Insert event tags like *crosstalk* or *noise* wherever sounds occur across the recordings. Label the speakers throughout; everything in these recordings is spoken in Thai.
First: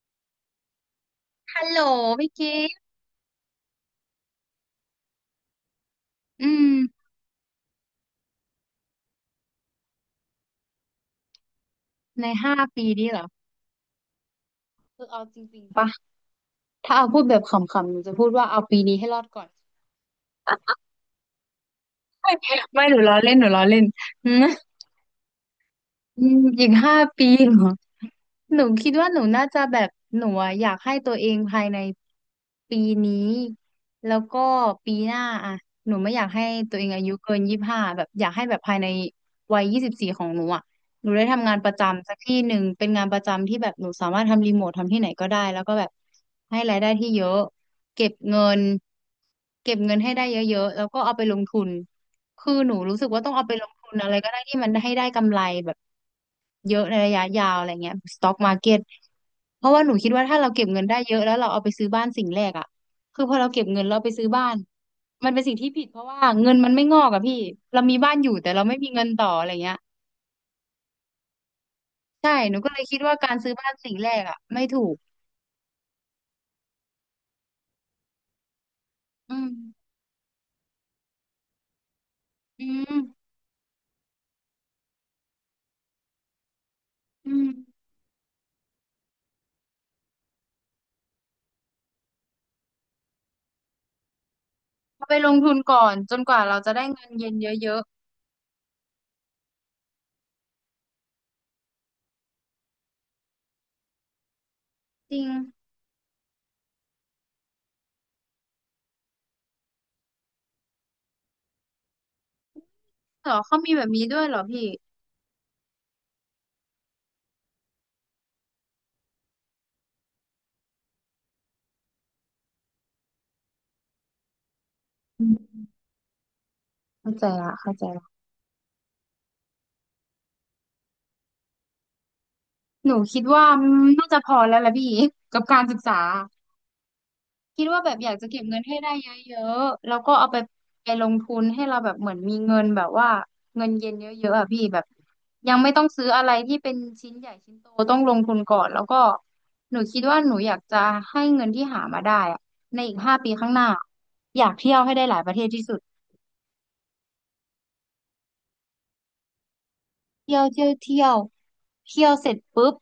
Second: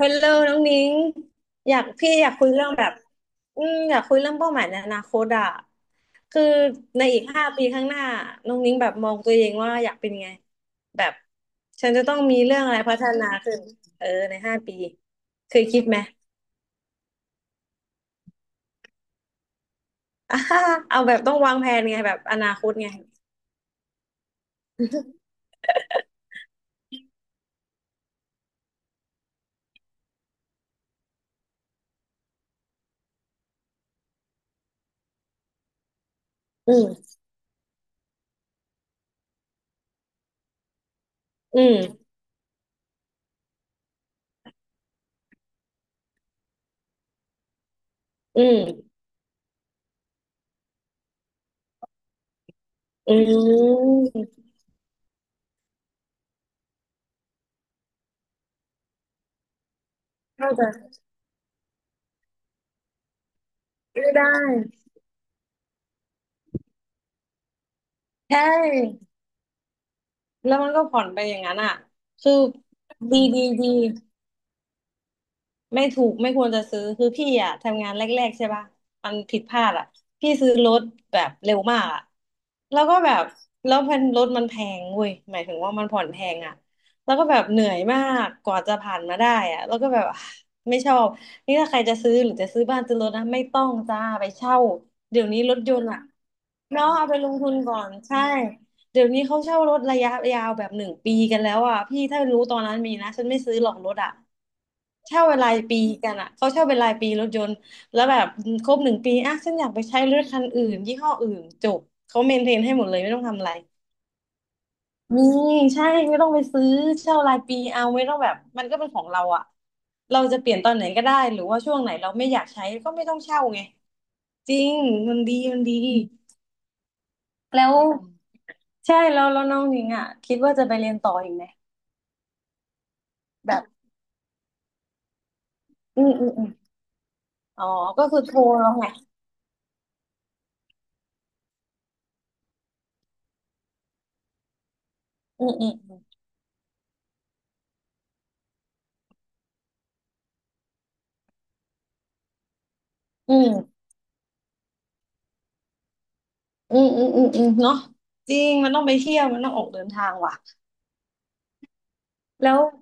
Speaker 1: ฮัลโหลน้องนิ้ง
Speaker 2: ฮัล
Speaker 1: อ
Speaker 2: โหล
Speaker 1: ยากพี่อ
Speaker 2: พี่
Speaker 1: ยากคุ
Speaker 2: กิ
Speaker 1: ยเรื่อ
Speaker 2: ฟ
Speaker 1: ง
Speaker 2: ต์
Speaker 1: แบบอยากคุยเรื่องเป้าหมายในอนาคตอะคือ
Speaker 2: อืม
Speaker 1: ในอีกห้าปีข้างหน้าน้องนิ้งแบบมองตัวเองว่าอยากเป็นไงแบบฉันจะต้อง
Speaker 2: ใน
Speaker 1: มี
Speaker 2: ห้า
Speaker 1: เรื่องอะไร
Speaker 2: ปี
Speaker 1: พัฒ
Speaker 2: นี้เหร
Speaker 1: นา
Speaker 2: อ
Speaker 1: ขึ้นเออในห้าปี
Speaker 2: คือเอาจ
Speaker 1: เค
Speaker 2: ริง
Speaker 1: ย
Speaker 2: ๆ
Speaker 1: คิด
Speaker 2: ปะ
Speaker 1: ไหม
Speaker 2: ถ้าเอาพูดแบบขำๆหนูจะพูดว่าเอาปีนี้ให้รอดก่อน
Speaker 1: อ่า *laughs* เอาแบบต้องวางแผนไงแบบอนาค
Speaker 2: *laughs*
Speaker 1: ต
Speaker 2: ไม่
Speaker 1: ไง
Speaker 2: หนูล้อเล่นหนูล้อเล่น อืมอีก5 ปีเหรอ หนูคิดว่าหนูน่าจะแบบหนูอะอยากให้ตัวเองภายในปีนี้แล้วก็ปีหน้าอะหนูไม่อยากให้
Speaker 1: อื
Speaker 2: ตัวเองอา
Speaker 1: ม
Speaker 2: ยุเกิน25แบบอยากให้แบบภายในวัย24ของหนูอะหนูได้ทำงาน
Speaker 1: อื
Speaker 2: ป
Speaker 1: ม
Speaker 2: ระจำสักที่หนึ่งเป็นงานประจำที่แบบหนูสามารถทำรีโมททำที่ไหนก็ได้แล้วก็แบบให้รายได้ที่เยอะเก็บเงิ
Speaker 1: อื
Speaker 2: น
Speaker 1: ม
Speaker 2: เก็บเงินให้ได้เยอะๆแล้วก็เอาไปลงทุนคือหนูรู้สึก
Speaker 1: อื
Speaker 2: ว่าต้องเอาไปลงทุนอะไรก็ได้
Speaker 1: ม
Speaker 2: ที่มันให้ได้กำไรแบบ เยอะในระยะยาวอะไรเงี้ยสต็อกมาร์เก็ตเพราะว่าหนูคิดว่าถ้าเรา
Speaker 1: เข้าใจ
Speaker 2: เก็บเงินได้เยอะแล้วเราเอาไปซื้อบ้านสิ่งแรกอ่ะคือพอเราเก็บเงินเราไป
Speaker 1: ไม่
Speaker 2: ซื้อ
Speaker 1: ได้
Speaker 2: บ้านมันเป็นสิ่งที่ผิดเพราะว่าเงินมันไม่งอกอะพี่เรามีบ้านอยู่
Speaker 1: ใช
Speaker 2: แต่เราไม่มีเงิน
Speaker 1: ่
Speaker 2: ต่ออะไรเงี้ย
Speaker 1: แล้วมันก็ผ่อนไปอย่างนั้นอ่ะ
Speaker 2: ใช่
Speaker 1: คือ
Speaker 2: หนูก็เลยคิดว่า
Speaker 1: ดี
Speaker 2: การ
Speaker 1: ดี
Speaker 2: ซื้อ
Speaker 1: ดี
Speaker 2: บ้านสิ่งแรกอ่ะไม่ถูก
Speaker 1: ไม่ถูกไม่ควรจะซื้อคือพี่อ่ะทำงานแรกๆใช่ป่ะมัน
Speaker 2: อื
Speaker 1: ผิด
Speaker 2: ม
Speaker 1: พลาดอ่ะพี่ซื้อรถแบบเร็วมากอ่ะ
Speaker 2: อื
Speaker 1: แล้วก็
Speaker 2: ม
Speaker 1: แบบแล้วพันรถมันแพงเว้ยหมายถึงว่ามันผ่อนแพงอ่ะแล้วก็
Speaker 2: อื
Speaker 1: แบบ
Speaker 2: ม
Speaker 1: เหนื่อยมากกว่าจะผ่านมาได้อ่ะแล้วก็แบบ *sighs* อ่ะไม่ชอบนี่ถ้าใครจะซื้อหรือจะซื้อบ้านซื้อรถนะไม่ต้องจ้าไปเช่า
Speaker 2: เอาไป
Speaker 1: เดี๋ย
Speaker 2: ล
Speaker 1: ว
Speaker 2: ง
Speaker 1: นี้
Speaker 2: ทุ
Speaker 1: ร
Speaker 2: น
Speaker 1: ถย
Speaker 2: ก่
Speaker 1: น
Speaker 2: อ
Speaker 1: ต์
Speaker 2: น
Speaker 1: อ่ะ
Speaker 2: จนกว่าเราจะได้
Speaker 1: เนาะ
Speaker 2: เงิ
Speaker 1: เอา
Speaker 2: น
Speaker 1: ไปล
Speaker 2: เย็น
Speaker 1: งทุน
Speaker 2: เย
Speaker 1: ก่อ
Speaker 2: อะ
Speaker 1: นใช่ เดี๋ยวนี้เขาเช่ารถระยะยาวแบบหนึ่งปีกันแล้วอ่ะพี่ถ้ารู้ตอนนั้นมีนะฉันไม่ซื้อหรอกรถอ่ะ
Speaker 2: ๆจริ
Speaker 1: เช่า
Speaker 2: ง
Speaker 1: เป็นรายปีกันอ่ะเขาเช่าเป็นรายปีรถยนต์แล้วแบบครบหนึ่งปีอ่ะฉันอยากไปใช้รถคันอื่นยี่ห้ออื่นจบเขาเมนเทนให้หมดเลยไม่ต้อง
Speaker 2: เหรอ
Speaker 1: ทำอะไร
Speaker 2: เขามีแบบนี้ด้วยเหรอพี่
Speaker 1: มีใช่ไม่ต้องไปซื้อเช่ารายปีเอาไม่ต้องแบบมันก็เป็นของเราอ่ะเราจะเปลี่ยนตอนไหนก็ได้หรือว่าช่วงไหนเราไม่อยากใช้ก็ไม่ต้องเช่าไงจริงมัน
Speaker 2: อื
Speaker 1: ดีมัน
Speaker 2: ม
Speaker 1: ดี
Speaker 2: เข้าใจละ
Speaker 1: แล้
Speaker 2: เข้า
Speaker 1: ว
Speaker 2: ใจละ
Speaker 1: ใช่แล้วแล้วน้องหญิงอ่ะคิดว่าจะไปเรียนต่ออีกไหม
Speaker 2: หนูคิดว่า
Speaker 1: แบบ
Speaker 2: น่าจะพอแล้วละพี่ *laughs* กับการศึกษา
Speaker 1: อืมอืมอืม
Speaker 2: คิ
Speaker 1: อ๋อ
Speaker 2: ดว่าแบบ
Speaker 1: ก็
Speaker 2: อยาก
Speaker 1: คือ
Speaker 2: จะ
Speaker 1: โท
Speaker 2: เก็
Speaker 1: ร
Speaker 2: บเงิน
Speaker 1: แล้ว
Speaker 2: ให้
Speaker 1: ไง
Speaker 2: ได้เยอะๆแล้วก็เอาไปลงทุนให้เราแบบเหมือนมีเงินแบบว่าเงินเย็นเยอะๆอ่ะพี่แบบ
Speaker 1: อื
Speaker 2: ยั
Speaker 1: ม
Speaker 2: ง
Speaker 1: อื
Speaker 2: ไม่ต้องซื้อ
Speaker 1: ม
Speaker 2: อะไรที่เป็นชิ้นใหญ่ชิ้นโตต้องลงทุนก่อนแล้วก็หนูคิดว่าหนูอยากจะให้เงินที่หามาได้อ่ะในอีกห้าปี
Speaker 1: อื
Speaker 2: ข้า
Speaker 1: ม
Speaker 2: งหน้าอยากเที่ยวให้ได้หลายประเทศที่สุด
Speaker 1: เนาะจริงมันต้องไปเที่ยวมันต้องออกเดินทางว่ะ
Speaker 2: เที่ยวเที่ยวเที่ยวเที่ยวเสร็จ
Speaker 1: แล้ว
Speaker 2: ปุ๊บ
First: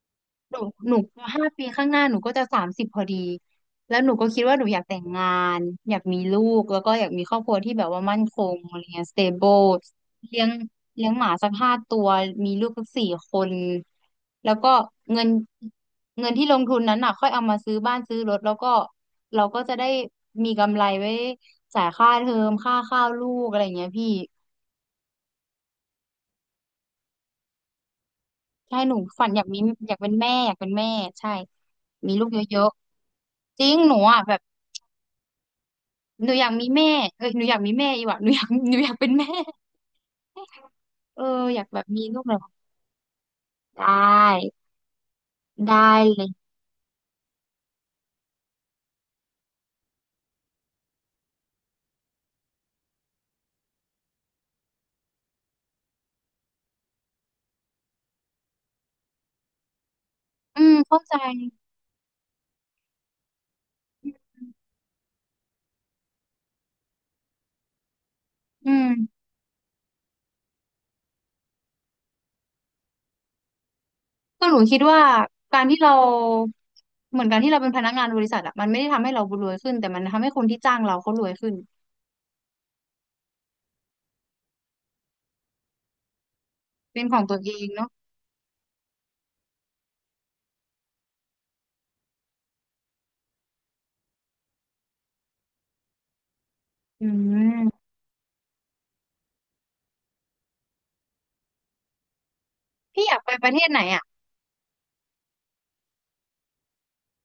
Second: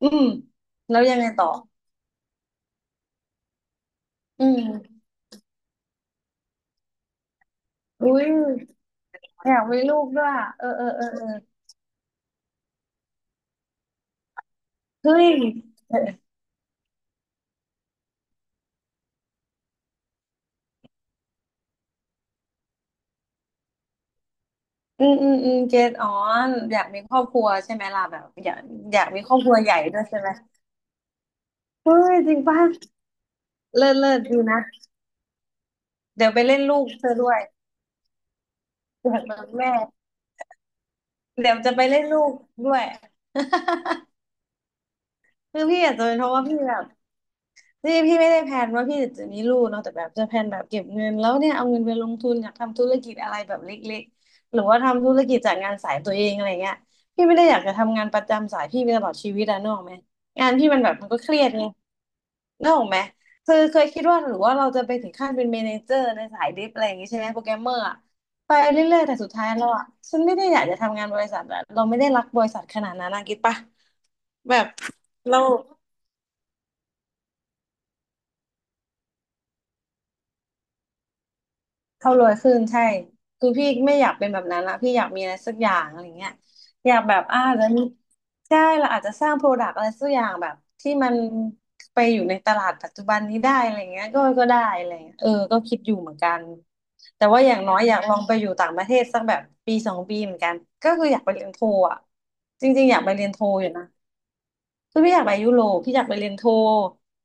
Speaker 1: อืม
Speaker 2: หนูหนู
Speaker 1: แล้วยังไงต่
Speaker 2: ห้า
Speaker 1: อ
Speaker 2: ปีข้างหน้าหนูก็จะ30พอดีแล้วหนูก็คิด
Speaker 1: อื
Speaker 2: ว่าหนูอยากแต่
Speaker 1: ม
Speaker 2: งงานอยากมีลูกแล้วก็อยากมีครอบครัวที่แบบว่า
Speaker 1: อุ้
Speaker 2: มั่น
Speaker 1: ย
Speaker 2: คงอะไรเงี้ย
Speaker 1: อยา
Speaker 2: stable
Speaker 1: กมีลูกด้วย
Speaker 2: เลี้ย
Speaker 1: อะ
Speaker 2: ง
Speaker 1: เออเออเอ
Speaker 2: เลี้
Speaker 1: อ
Speaker 2: ยง
Speaker 1: เอ
Speaker 2: ห
Speaker 1: อ
Speaker 2: มาสัก5 ตัวมีลูกสัก4 คนแล้วก็
Speaker 1: เฮ้
Speaker 2: เงิน
Speaker 1: ยเออ
Speaker 2: เงินที่ลงทุนนั้นน่ะค่อยเอามาซื้อบ้านซื้อรถแล้วก็เราก็จะได้มีกำไรไว้จ่ายค่าเทอมค่าข้าวลูกอะไรเงี้ยพี่
Speaker 1: เกตอ๋ออยากมีครอบครัวใช่ไหมล่ะแบบอยาก
Speaker 2: ใช่หนู
Speaker 1: อยากมี
Speaker 2: ฝัน
Speaker 1: ครอ
Speaker 2: อ
Speaker 1: บ
Speaker 2: ยา
Speaker 1: ค
Speaker 2: ก
Speaker 1: รั
Speaker 2: มี
Speaker 1: วใหญ่
Speaker 2: อยา
Speaker 1: ด้
Speaker 2: ก
Speaker 1: วย
Speaker 2: เป็น
Speaker 1: ใช่ไห
Speaker 2: แม่
Speaker 1: ม
Speaker 2: อยากเป็นแม่ใช่
Speaker 1: เฮ้
Speaker 2: มี
Speaker 1: ย
Speaker 2: ลูก
Speaker 1: จริง
Speaker 2: เย
Speaker 1: ป่ะ
Speaker 2: อะๆจริง
Speaker 1: เลิ
Speaker 2: หนู
Speaker 1: ศเลิ
Speaker 2: อ่ะ
Speaker 1: ศ
Speaker 2: แบ
Speaker 1: ดี
Speaker 2: บ
Speaker 1: นะเดี๋
Speaker 2: ห
Speaker 1: ย
Speaker 2: นู
Speaker 1: วไป
Speaker 2: อยาก
Speaker 1: เล่น
Speaker 2: มี
Speaker 1: ลูก
Speaker 2: แม่
Speaker 1: เธอ
Speaker 2: เอ้
Speaker 1: ด้
Speaker 2: ย
Speaker 1: ว
Speaker 2: ห
Speaker 1: ย
Speaker 2: นูอยากมีแม่อีกว่ะหนูอยาก *laughs* หนูอยากเป็
Speaker 1: อ
Speaker 2: น
Speaker 1: ยาก
Speaker 2: แม่
Speaker 1: เป็นแม่
Speaker 2: เออ
Speaker 1: เดี๋ย
Speaker 2: อ
Speaker 1: ว
Speaker 2: ยาก
Speaker 1: จะ
Speaker 2: แบ
Speaker 1: ไป
Speaker 2: บ
Speaker 1: เล่
Speaker 2: มี
Speaker 1: น
Speaker 2: ลู
Speaker 1: ลู
Speaker 2: กเล
Speaker 1: ก
Speaker 2: ยว่ะ
Speaker 1: ด้วย
Speaker 2: ได้
Speaker 1: คือ
Speaker 2: ได้
Speaker 1: พี่อาจจะเป็น
Speaker 2: เล
Speaker 1: เพ
Speaker 2: ย
Speaker 1: ราะว่าพี่แบบนี่พี่ไม่ได้แพลนว่าพี่จะมีลูกเนาะแต่แบบจะแพลนแบบเก็บเงินแล้วเนี่ยเอาเงินไปลงทุนอยากทำธุรกิจอะไรแบบเล็กๆหรือว่าทำธุรกิจจากงานสายตัวเองอะไรเงี้ยพี่ไม่ได้อยากจะทำงานประจำสายพี่ไปตลอดชีวิตอะนึกออกไหมงาน
Speaker 2: อื
Speaker 1: พี่
Speaker 2: ม
Speaker 1: มันแบบ
Speaker 2: เข้า
Speaker 1: มัน
Speaker 2: ใจ
Speaker 1: ก็เครียดไงนึกออกไหมคือเคยคิดว่าหรือว่าเราจะไปถึงขั้นเป็นเมเนเจอร์ในสายดิฟอะไรอย่างงี้ใช่ไหมโปรแกรมเมอร์อะไป
Speaker 2: อื
Speaker 1: เรื่อยๆแต่
Speaker 2: ม
Speaker 1: สุดท้ายแล้วอะฉันไม่ได้อยากจะทำงานบริษัทอะเราไม่ได้รักบริษัทขนาดนั้นนะคิดปะ
Speaker 2: ก็
Speaker 1: แบ
Speaker 2: หนู
Speaker 1: บ
Speaker 2: คิดว่า
Speaker 1: เรา
Speaker 2: การที่เราเหมือนการที่เราเป็นพนักงานบริษัทอะมันไม่ได้ทำให้เรารวยขึ้นแต่มันทำให้คนที่จ้างเราเขารวยขึ้น
Speaker 1: เขารวยขึ้นใช่คือพี่ไม่อยากเป็นแบบนั้นละพี่อยากมีอะไรสักอย่างอะไรเงี้ยอยา
Speaker 2: เป็
Speaker 1: ก
Speaker 2: น
Speaker 1: แบ
Speaker 2: ขอ
Speaker 1: บ
Speaker 2: งตัวเอ
Speaker 1: แล้
Speaker 2: ง
Speaker 1: ว
Speaker 2: เนาะ
Speaker 1: ใช่เราอาจจะสร้างโปรดักต์อะไรสักอย่างแบบที่มันไปอยู่ในตลาดปัจจุบันนี้ได้อะไรเงี้ยก็ก็ได้อะไรเงี้ยเออก็คิดอยู่เหมือนกัน
Speaker 2: อื
Speaker 1: แต่ว่าอย่างน้อย
Speaker 2: ม
Speaker 1: อยากลองไปอยู่ต่างประเทศสักแบบ1 2 ปีเหมือนกันก็คืออยากไปเรียนโทอ่ะจริงๆอยาก
Speaker 2: พี่
Speaker 1: ไป
Speaker 2: อยาก
Speaker 1: เรีย
Speaker 2: ไป
Speaker 1: นโท
Speaker 2: ประเท
Speaker 1: อ
Speaker 2: ศ
Speaker 1: ยู่
Speaker 2: ไหน
Speaker 1: นะ
Speaker 2: อะ
Speaker 1: คือพี่อยากไปยุโรปพี่อยากไปเรียนโท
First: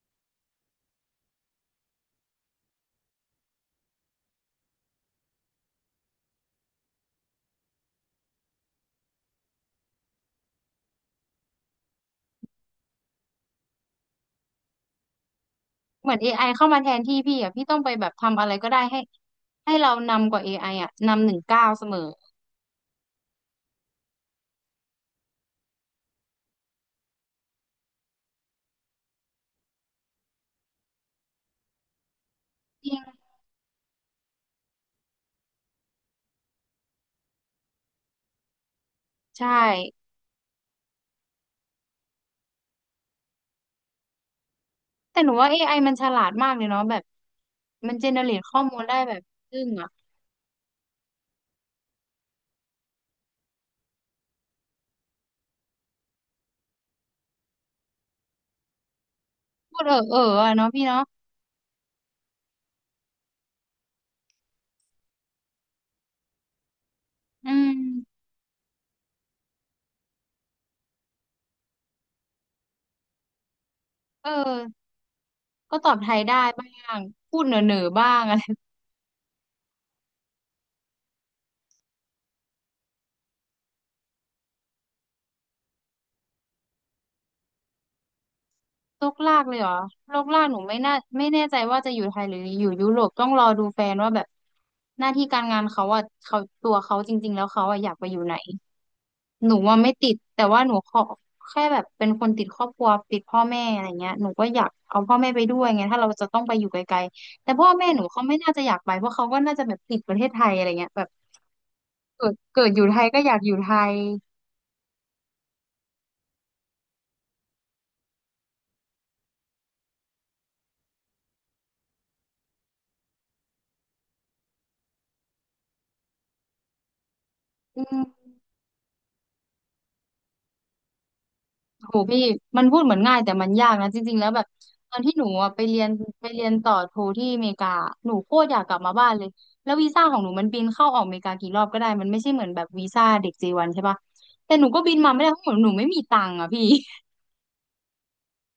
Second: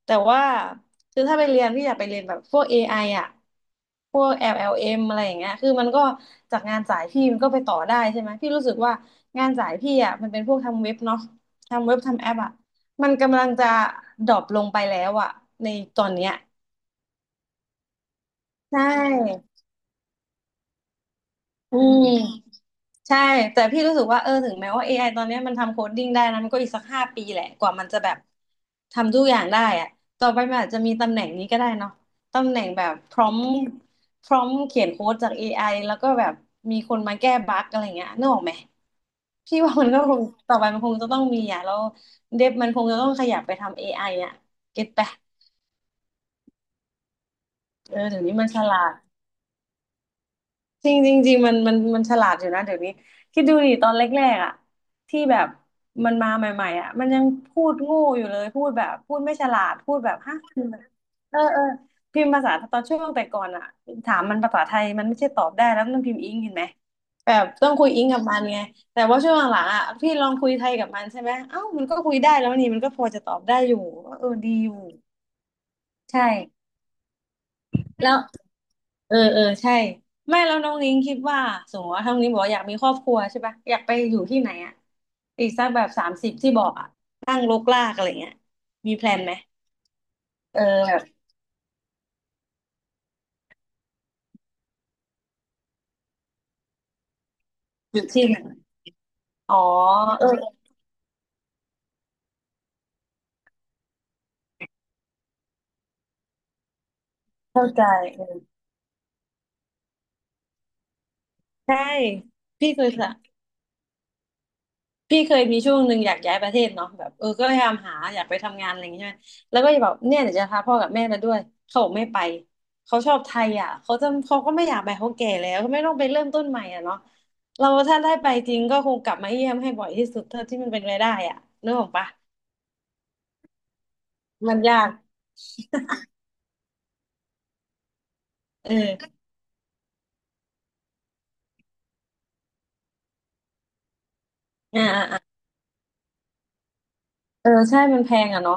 Speaker 1: แต่ว่าคือถ้าไปเรียนพี่อยากไปเรียนแบบพวกเอ i ออะพวกแอล m อลเอ็มอะไรอย่างเงี้ยคือมันก็จากงานสายพี่มันก็ไปต่อได้ใช่ไหมพี่รู้สึกว่างานสายพี่อะมันเป็นพวกทำเว็บเนาะทำเว็บทำแอปอะมันกำลังจะดรอปลงไปแล้วอะในตอ
Speaker 2: เห
Speaker 1: น
Speaker 2: มือน
Speaker 1: เนี้ย
Speaker 2: AI เข้ามาแทนที่พี่อะพี่ต้องไปแบบทำอะไรก็ได้
Speaker 1: ใช่
Speaker 2: ให้ให้เรานำกว่า AI อไออะนำ1 ก้าว
Speaker 1: อื
Speaker 2: เสมอ
Speaker 1: ม ใช่แต่พี่รู้สึกว่าเออถึงแม้ว่า AI ตอนเนี้ยมันทำโคดดิ้งได้นะมันก็อีกสักห้าปีแหละกว่ามันจะแบบทำทุกอย่างได้อะต่อไปมันอาจจะมีตำแหน่งนี้ก็ได้เนาะตำแหน่งแบ
Speaker 2: จ
Speaker 1: บ
Speaker 2: ริ
Speaker 1: พ
Speaker 2: ง
Speaker 1: ร้อมพร้อมเขียนโค้ดจาก AI แล้วก็แบบมีคนมาแก้บั๊กอะไรเงี้ยนึกออกไหม
Speaker 2: ใช่
Speaker 1: พี่ว่ามันก็คงต่อไปมันคงจะต้องมีอ่ะแล้วเดฟมันคงจะต้องขยับไปทำ AI อไออ่ะเก็ตปะ
Speaker 2: แต่หนูว่า AI มันฉลาดมากเลยเนาะแบบมั
Speaker 1: เอ
Speaker 2: นเจ
Speaker 1: อ
Speaker 2: เน
Speaker 1: เดี๋ยว
Speaker 2: เร
Speaker 1: นี้
Speaker 2: ต
Speaker 1: มัน
Speaker 2: ข้
Speaker 1: ฉ
Speaker 2: อมูล
Speaker 1: ลาด
Speaker 2: ได้แบบซึ่งอ่ะ
Speaker 1: จริงจริงจริงมันฉลาดอยู่นะเดี๋ยวนี้คิดดูดิตอนแรกๆอ่ะที่แบบมันมาใหม่ๆอ่ะมันยังพูดโง่อยู่เลยพูดแบบพูดไม่ฉลาด
Speaker 2: พูด
Speaker 1: พู
Speaker 2: เออ
Speaker 1: ดแบ
Speaker 2: เอ
Speaker 1: บ
Speaker 2: อ
Speaker 1: ฮะ
Speaker 2: อะ
Speaker 1: พิม
Speaker 2: เนาะ
Speaker 1: พ์แบ
Speaker 2: พี่
Speaker 1: บ
Speaker 2: เนาะ
Speaker 1: เออเออพิมพ์ภาษาตอนช่วงแต่ก่อนอ่ะถามมันภาษาไทยมันไม่ใช่ตอบได้แล้วมันพิมพ์อิงเห็นไหมแบบ
Speaker 2: อื
Speaker 1: ต้องคุยอิงกั
Speaker 2: ม
Speaker 1: บมันไงแต่ว่าช่วงหลังๆอ่ะพี่ลองคุยไทยกับมันใช่ไหมเอ้ามันก็คุยได้แล้วนี่มันก็พอจะตอบได้อยู่เอ
Speaker 2: เอ
Speaker 1: อดีอยู่
Speaker 2: อก็ตอบไทย
Speaker 1: ใช่
Speaker 2: ได้บ้างพูดเหน่อเหน่อบ้า
Speaker 1: แล้ว
Speaker 2: งอะไร
Speaker 1: เออเออใช่ไม่แล้วน้องนิ้งคิดว่าสมมติว่าท้องนิ้งบอกว่าอยากมีครอบครัวใช่ปะอยากไปอยู่ที่ไหนอ่ะอีกสักแบบ30ที่บอกอ่ะตั้งรกรากอะไรเงี้ยมีแพ
Speaker 2: โล
Speaker 1: ล
Speaker 2: ก
Speaker 1: นไหม
Speaker 2: ลากเลยเหรอโลกลากห
Speaker 1: เอ
Speaker 2: นู
Speaker 1: อ
Speaker 2: ไม่น่า
Speaker 1: แบบ
Speaker 2: ไม่แน่ใจว่าจะอยู่ไทยหรืออยู่ยุโรปต้องรอดูแฟนว่าแบบหน้าที่การงานเขาอ่ะเขาตัวเขาจริงๆแล้วเขาอ่ะอยาก
Speaker 1: อ
Speaker 2: ไป
Speaker 1: ยู่
Speaker 2: อยู่
Speaker 1: ที่
Speaker 2: ไหน
Speaker 1: ไหน
Speaker 2: ห
Speaker 1: อ๋
Speaker 2: นู
Speaker 1: อ
Speaker 2: ว่าไม่ติด
Speaker 1: เออ
Speaker 2: แต่ว่าหนูขอแค่แบบเป็นคนติดครอบครัวติดพ่อแม่อะไรเงี้ยหนูก็อยากเอาพ่อแม่ไปด้วยไงถ้าเราจะต้องไปอยู่ไกลๆแต่
Speaker 1: เข้า
Speaker 2: พ่อ
Speaker 1: ใจ
Speaker 2: แม่หนู
Speaker 1: เอ
Speaker 2: เขาไม่
Speaker 1: อ
Speaker 2: น่าจะอยากไปเพราะเขาก็น่าจะแบบติดประเทศไทยอะไรเงี้ยแบบ
Speaker 1: ใช่
Speaker 2: เกิ
Speaker 1: พี่
Speaker 2: ดอ
Speaker 1: เค
Speaker 2: ยู่
Speaker 1: ย
Speaker 2: ไทย
Speaker 1: สะ
Speaker 2: ก็อยากอยู่ไทย
Speaker 1: พี่เคยมีช่วงหนึ่งอยากย้ายประเทศเนาะแบบเออก็พยายามหาอยากไปทำงานอะไรอย่างเงี้ยใช่ไหมแล้วก็จะบอกเนี่ยเดี๋ยวจะพาพ่อกับแม่มาด้วยเขาบอกไม่ไปเขาชอบไทยอ่ะเขาจะเขาก็ไม่อยากไปเขาแก่แล้วเขาไม่ต้องไปเริ่มต้นใหม่อ่ะเนาะเรา
Speaker 2: อื
Speaker 1: ถ้าได้ไป
Speaker 2: ม
Speaker 1: จริงก็คงกลับมาเยี่ยมให้บ่อยที่สุดเท่าที่มันเป็นไปได้อ่ะนึกออก
Speaker 2: โห
Speaker 1: ปะ
Speaker 2: พี่มันพูดเหมือนง่ายแต่มันยากนะจริงๆแล้วแบบ
Speaker 1: มันยาก
Speaker 2: ตอนที่หนูอะไปเรียนไปเรียนต่อโทที่อเมริกาหนูโคตรอยาก
Speaker 1: เอ
Speaker 2: กลับมาบ้าน
Speaker 1: อ
Speaker 2: เลยแล้ววีซ่าของหนูมันบินเข้าออกอเมริกากี่รอบก็ได้มันไม่ใช่เหมือนแบบวีซ่าเด็กเจวันใช่ปะแต่หนูก็
Speaker 1: อ่า
Speaker 2: บิน
Speaker 1: อ่า
Speaker 2: มา
Speaker 1: อ่า
Speaker 2: ไม่ได้เพราะหนูไม่มีตังค์อะพี่
Speaker 1: เออใช่มันแพงอ่ะเนาะ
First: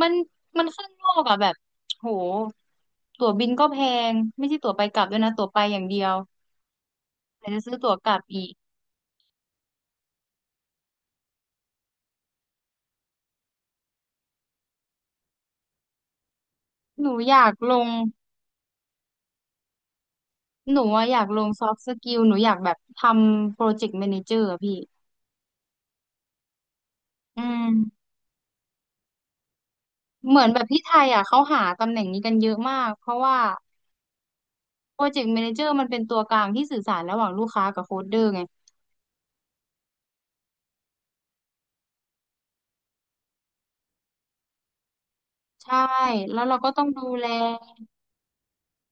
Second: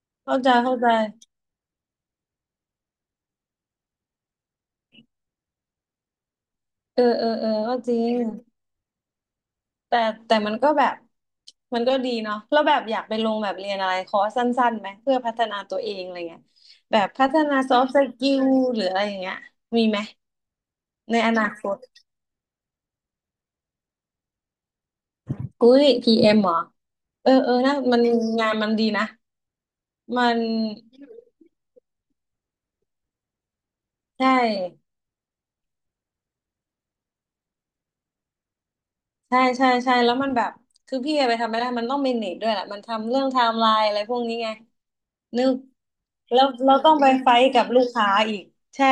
Speaker 2: มัน
Speaker 1: เข้าใจ
Speaker 2: มัน
Speaker 1: เข้า
Speaker 2: ข้า
Speaker 1: ใจ
Speaker 2: งนอกอะแบบโหตั๋วบินก็แพงไม่ใช่ตั๋วไปกลับด้วยนะตั๋วไปอย่างเดียว
Speaker 1: เออเออเอ
Speaker 2: แต่
Speaker 1: อ
Speaker 2: จะซื้
Speaker 1: ก็
Speaker 2: อตั๋
Speaker 1: จ
Speaker 2: ว
Speaker 1: ริ
Speaker 2: กลั
Speaker 1: ง
Speaker 2: บอีก
Speaker 1: แต่แต่มันก็แบบมันก็ดีเนาะแล้วแบบอยากไปลงแบบเรียนอะไรคอร์สสั้นๆไหมเพื่อพัฒนาตัวเองอะไรเงี้ยแบ
Speaker 2: ห
Speaker 1: บ
Speaker 2: นู
Speaker 1: พั
Speaker 2: อ
Speaker 1: ฒ
Speaker 2: ยาก
Speaker 1: นา
Speaker 2: ล
Speaker 1: ซอฟ
Speaker 2: ง
Speaker 1: ต์สกิลหรืออะไรอย่างเงี้ยมีไหม
Speaker 2: หนูอะอ
Speaker 1: ใน
Speaker 2: ยาก
Speaker 1: อ
Speaker 2: ล
Speaker 1: นา
Speaker 2: งซ
Speaker 1: ค
Speaker 2: อฟ
Speaker 1: ต
Speaker 2: ต์สกิลหนูอยากแบบทำโปรเจกต์แมเนเจอร์อะพี่
Speaker 1: อุ้ยพีเอ็มเหรอเออ
Speaker 2: อื
Speaker 1: เออ
Speaker 2: ม
Speaker 1: นะมันงานมันดีนะมั
Speaker 2: เห
Speaker 1: น
Speaker 2: มือนแบบที่ไทยอะเขาหาตำแหน่งนี้กันเยอะมากเพราะว่า
Speaker 1: ใช่
Speaker 2: โปรเจกต์แมเนเจอร์มันเป็นตัวกลางที่สื่อสารระหว่างลูกค้ากับโค้ดเดอร์ไง
Speaker 1: ใช่ใช่ใช่แล้วมันแบบคือพี่ไปทำไม่ได้มันต้องเมเนจด้วยแหละมันทำเรื่องไทม์ไลน์อะไรพวกนี้ไงนึก
Speaker 2: ใช่แล้
Speaker 1: แล้
Speaker 2: ว
Speaker 1: ว
Speaker 2: เราก็
Speaker 1: เรา
Speaker 2: ต้อง
Speaker 1: ต้อง
Speaker 2: ดู
Speaker 1: ไป
Speaker 2: แล
Speaker 1: ไฟท์กับลูกค้าอีกใช่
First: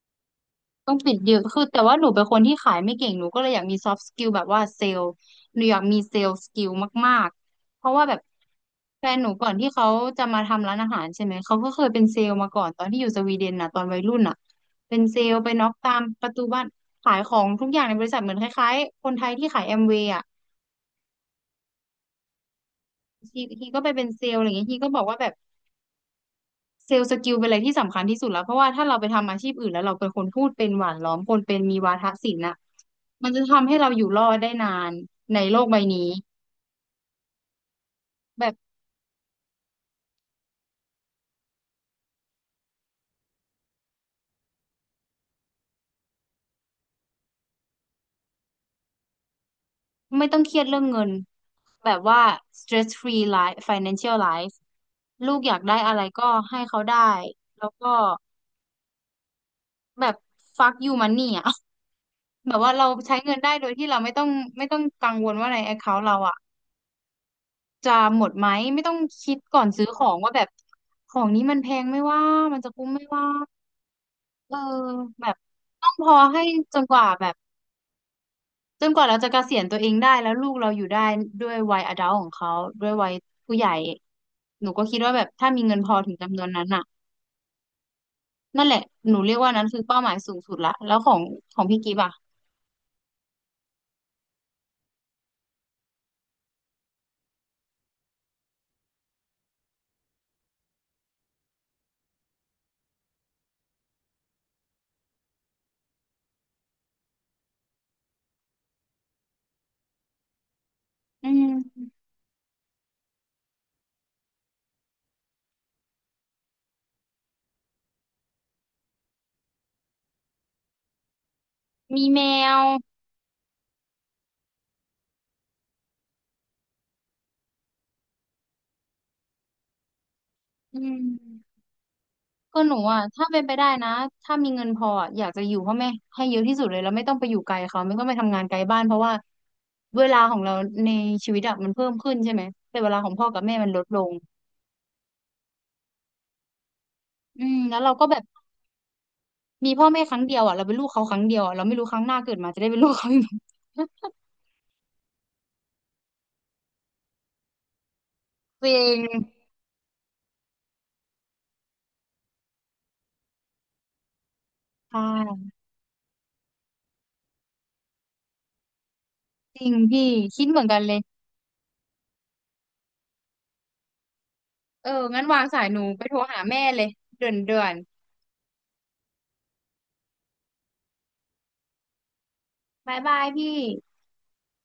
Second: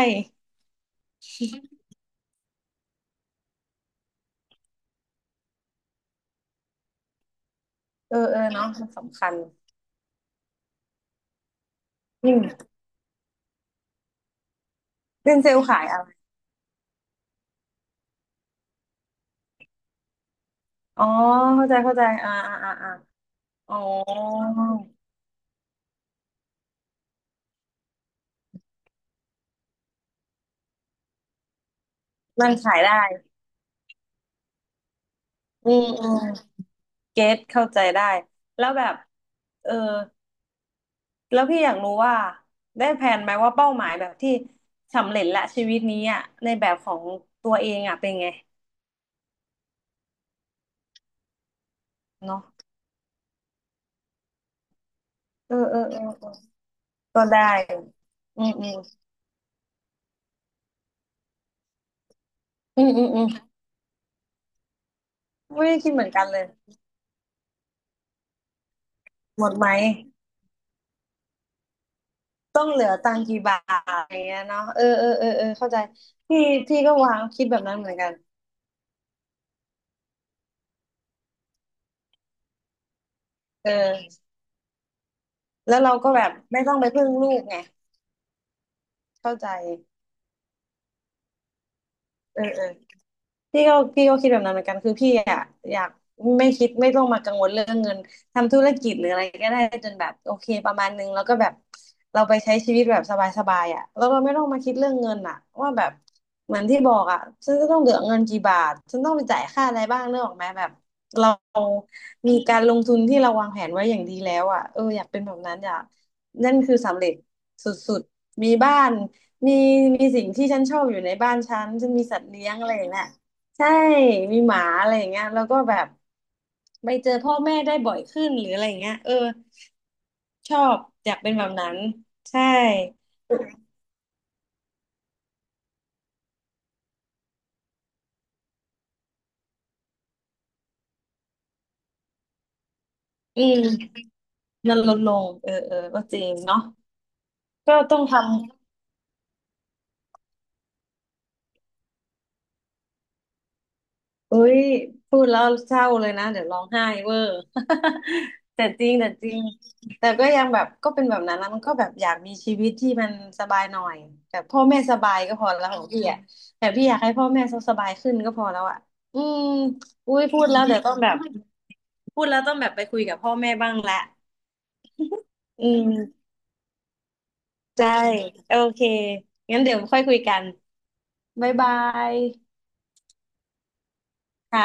Speaker 2: ต้องปิดเดีะคือแต่ว่าหนูเป็นคนที่ขายไม่เก่ง หนูก็เลยอยากมีซอฟต์สกิลแบบว่าเซลล์หนูอยากมีเซลล์สกิลมากๆเพราะว่าแบ
Speaker 1: เออ
Speaker 2: บ
Speaker 1: เออเนาะมัน
Speaker 2: แฟน
Speaker 1: สำ
Speaker 2: ห
Speaker 1: คั
Speaker 2: นู
Speaker 1: ญ
Speaker 2: ก่อนที่เขาจะมาทำร้านอาหารใช่ไหม เขาก็เคยเป็นเซล
Speaker 1: อื
Speaker 2: ล์มาก่อน
Speaker 1: ม
Speaker 2: ตอนที่อยู่สวีเดนน่ะตอนวัยรุ่นน่ะเป็นเซล
Speaker 1: เป็น
Speaker 2: ล์
Speaker 1: เซ
Speaker 2: ไป
Speaker 1: ลล์
Speaker 2: น็อก
Speaker 1: ขาย
Speaker 2: ตา
Speaker 1: อะ
Speaker 2: ม
Speaker 1: ไร
Speaker 2: ประตูบ้านขายของทุกอย่างในบริษัทเหมือนคล้ายๆ คนไทยที่ขายแอมเวย์อ่ะ
Speaker 1: อ๋อเข้าใจเข้าใจอ่าอ่าอ่าอา
Speaker 2: ที
Speaker 1: อ๋อ
Speaker 2: ก็ไปเป็นเซลล์อะไรอย่างเงี้ยทีก็บอกว่าแบบ เซลล์สกิลเป็นอะไรที่สำคัญที่สุดแล้วเพราะว่าถ้าเราไปทำอาชีพอื่นแล้วเราเป็นคนพูดเป็นหวานล้อมคนเป็นมีวาทศิลป์
Speaker 1: มัน
Speaker 2: น่ะ
Speaker 1: ขายได้
Speaker 2: มันจะทำให้เราอยู่รอดได้นานในโลก
Speaker 1: อื
Speaker 2: ใบ
Speaker 1: มอื
Speaker 2: นี้
Speaker 1: มเก็ตเข้าใจได้
Speaker 2: แบบ
Speaker 1: แล้วแบบเออแล้วพี่อยากรู้ว่าได้แผนไหมว่าเป้าหมายแบบที่สำเร็จละชีวิตนี้อ่ะในแบบของตัวเองอ่ะเป็นไง
Speaker 2: ไม่ต้องเครียดเรื่องเงินแบบว่า
Speaker 1: เนาะ
Speaker 2: stress free life financial life ลูกอ
Speaker 1: เอ
Speaker 2: ยา
Speaker 1: อ
Speaker 2: กได้
Speaker 1: เออ
Speaker 2: อะ
Speaker 1: เอ
Speaker 2: ไร
Speaker 1: อ
Speaker 2: ก็
Speaker 1: เออ
Speaker 2: ให้เขาได้
Speaker 1: ก็ได้
Speaker 2: แล้วก็
Speaker 1: อืมอืม
Speaker 2: แบบ fuck you money อ่ะ *laughs* แบบว่า
Speaker 1: อื
Speaker 2: เรา
Speaker 1: มอืม
Speaker 2: ใช้
Speaker 1: อืม
Speaker 2: เงินได้โดยที่เราไม่ต้องไม่ต้องกังวลว่าใน
Speaker 1: ไม่ได้คิดเห
Speaker 2: account
Speaker 1: มือน
Speaker 2: เรา
Speaker 1: กัน
Speaker 2: อ่ะ
Speaker 1: เลย
Speaker 2: จะหมดไหมไม่ต้องคิด
Speaker 1: หมด
Speaker 2: ก่อ
Speaker 1: ไหม
Speaker 2: นซื้อของว่าแบบของนี้มันแพงไหม่ว่ามัน
Speaker 1: ต้อ
Speaker 2: จะ
Speaker 1: งเหลื
Speaker 2: คุ้ม
Speaker 1: อ
Speaker 2: ไหม่
Speaker 1: ตัง
Speaker 2: ว่า
Speaker 1: ค์กี่บาทอะไรเงี้ย
Speaker 2: เออ
Speaker 1: เนาะเออเออ
Speaker 2: แบ
Speaker 1: เออ
Speaker 2: บ
Speaker 1: เออเข้าใจ
Speaker 2: ต้องพอ
Speaker 1: พี่
Speaker 2: ให้จ
Speaker 1: พี่
Speaker 2: น
Speaker 1: ก็
Speaker 2: กว่า
Speaker 1: วาง
Speaker 2: แบบ
Speaker 1: คิดแบบนั้นเหมือนกัน
Speaker 2: จนกว่าเราจะเกษียณตัวเองได้แล้วลูกเราอยู่ได้ด้วยวัยอดัลของเขาด้วยวัยผู้ให
Speaker 1: เ
Speaker 2: ญ่
Speaker 1: ออ
Speaker 2: หนูก็คิดว่าแบบถ้ามีเงิ
Speaker 1: แล้ว
Speaker 2: นพ
Speaker 1: เรา
Speaker 2: อ
Speaker 1: ก็
Speaker 2: ถึง
Speaker 1: แบบ
Speaker 2: จำนวน
Speaker 1: ไม่
Speaker 2: นั้น
Speaker 1: ต้อง
Speaker 2: น่ะ
Speaker 1: ไปพึ่งลูกไง
Speaker 2: นั่นแหละหนูเรี
Speaker 1: เข้า
Speaker 2: ยก
Speaker 1: ใจ
Speaker 2: ว่านั้นคือเป้าหมายสูงสุดละแล้วของพี่กิฟต์อ่ะ
Speaker 1: เออเออ พี่ก็คิดแบบนั้นเหมือนกันคือพี่อะอยากไม่คิดไม่ต้องมากังวลเรื่องเงินทำธุรกิจหรืออะไรก็ได้จนแบบโอเคประมาณนึงแล้วก็แบบเราไปใช้ชีวิตแบบสบายๆอะแล้วเราไม่ต้องมาคิดเรื่องเงินอะว่าแบบเหมือนที่บอกอะฉันจะต้องเหลือเงินกี่บาทฉันต้องไปจ่ายค่าอะไรบ้างเนกออกไหมแบบ
Speaker 2: อื
Speaker 1: เรา
Speaker 2: ม
Speaker 1: มีการลงทุนที่เราวางแผนไว้อย่างดีแล้วอะเอออยากเป็นแบบนั้นอยากนั่นคือสำเร็จสุดๆมีบ้านมีมีสิ่งที่ฉันชอบอยู่ในบ้านฉันมี
Speaker 2: มี
Speaker 1: สั
Speaker 2: แม
Speaker 1: ตว์เลี้ยง
Speaker 2: ว
Speaker 1: อะไรอย่างเงี้ย ใช่ มีหมาอะไรอย่างเงี้ยแล้วก็แบบไปเจอพ่อแม่ได้บ่อยขึ้นหรืออะไรอย่างเงี้ยเออ ชอ
Speaker 2: อื
Speaker 1: บอยากเป็นแบบ
Speaker 2: ม
Speaker 1: นั้น ใช่
Speaker 2: ก็หนูอ่ะถ้าเป็นไปได้นะถ้ามีเงินพออะอยากจะอยู่พ่อแม่ให้เยอะที่สุดเลยแล้วไม่ต้องไปอยู่ไกลเขาไม่ต้องไปทำงานไกลบ้านเพราะว่าเวลาของเราในชีวิตอะมันเพิ่มขึ้นใช่ไหมแต่เวลาของพ่อกับ
Speaker 1: อื
Speaker 2: แม่มันลดล
Speaker 1: ม
Speaker 2: ง
Speaker 1: มันลดลง เออเออก็จริงเนาะ
Speaker 2: อืม
Speaker 1: ก็
Speaker 2: แล้วเรา
Speaker 1: ต้อง
Speaker 2: ก็แบบ
Speaker 1: ทำ
Speaker 2: มีพ่อแม่ครั้งเดียวอ่ะเราเป็นลูกเขาครั้งเดียวอะเราไม่รู้ครั้งหน้าเกิดมาจะได้เป็นลูกเขาอีกไหม
Speaker 1: เอ้ยพูดแล้วเศร้าเลยนะเดี๋ยวร้องไห้เวอร์ *laughs* แต่
Speaker 2: ตัวเอ
Speaker 1: จริง
Speaker 2: ง
Speaker 1: แต่จริงแต่ก็ยังแบบก็เป็นแบบนั้นนะมันก็แบบอยากมีชีวิตที่มันสบายหน่อยแบบพ่อแม่
Speaker 2: ใช
Speaker 1: สบายก็พอ
Speaker 2: ่
Speaker 1: แล้วของพี่อ่ะแต่พี่อยากให้พ่อแม่เขาสบายขึ้นก็พอแล้วอ่ะอืม
Speaker 2: จริงพี่
Speaker 1: อุ้ยพู
Speaker 2: คิด
Speaker 1: ด
Speaker 2: เห
Speaker 1: แล้
Speaker 2: มื
Speaker 1: ว
Speaker 2: อนกั
Speaker 1: เดี๋ย
Speaker 2: น
Speaker 1: วต้
Speaker 2: เล
Speaker 1: อง
Speaker 2: ย
Speaker 1: แบบพูดแล้วต้องแบบไปคุยกับพ่อแม่บ้างละ
Speaker 2: เอองั้นวางสา
Speaker 1: อื
Speaker 2: ยหนู
Speaker 1: ม
Speaker 2: ไปโทรหาแม่เลยเด่วนเด่วน
Speaker 1: ใช่โอเคงั้นเดี๋ยวค่อยคุยกันบ๊ายบาย
Speaker 2: บายบายพี่
Speaker 1: ค่ะ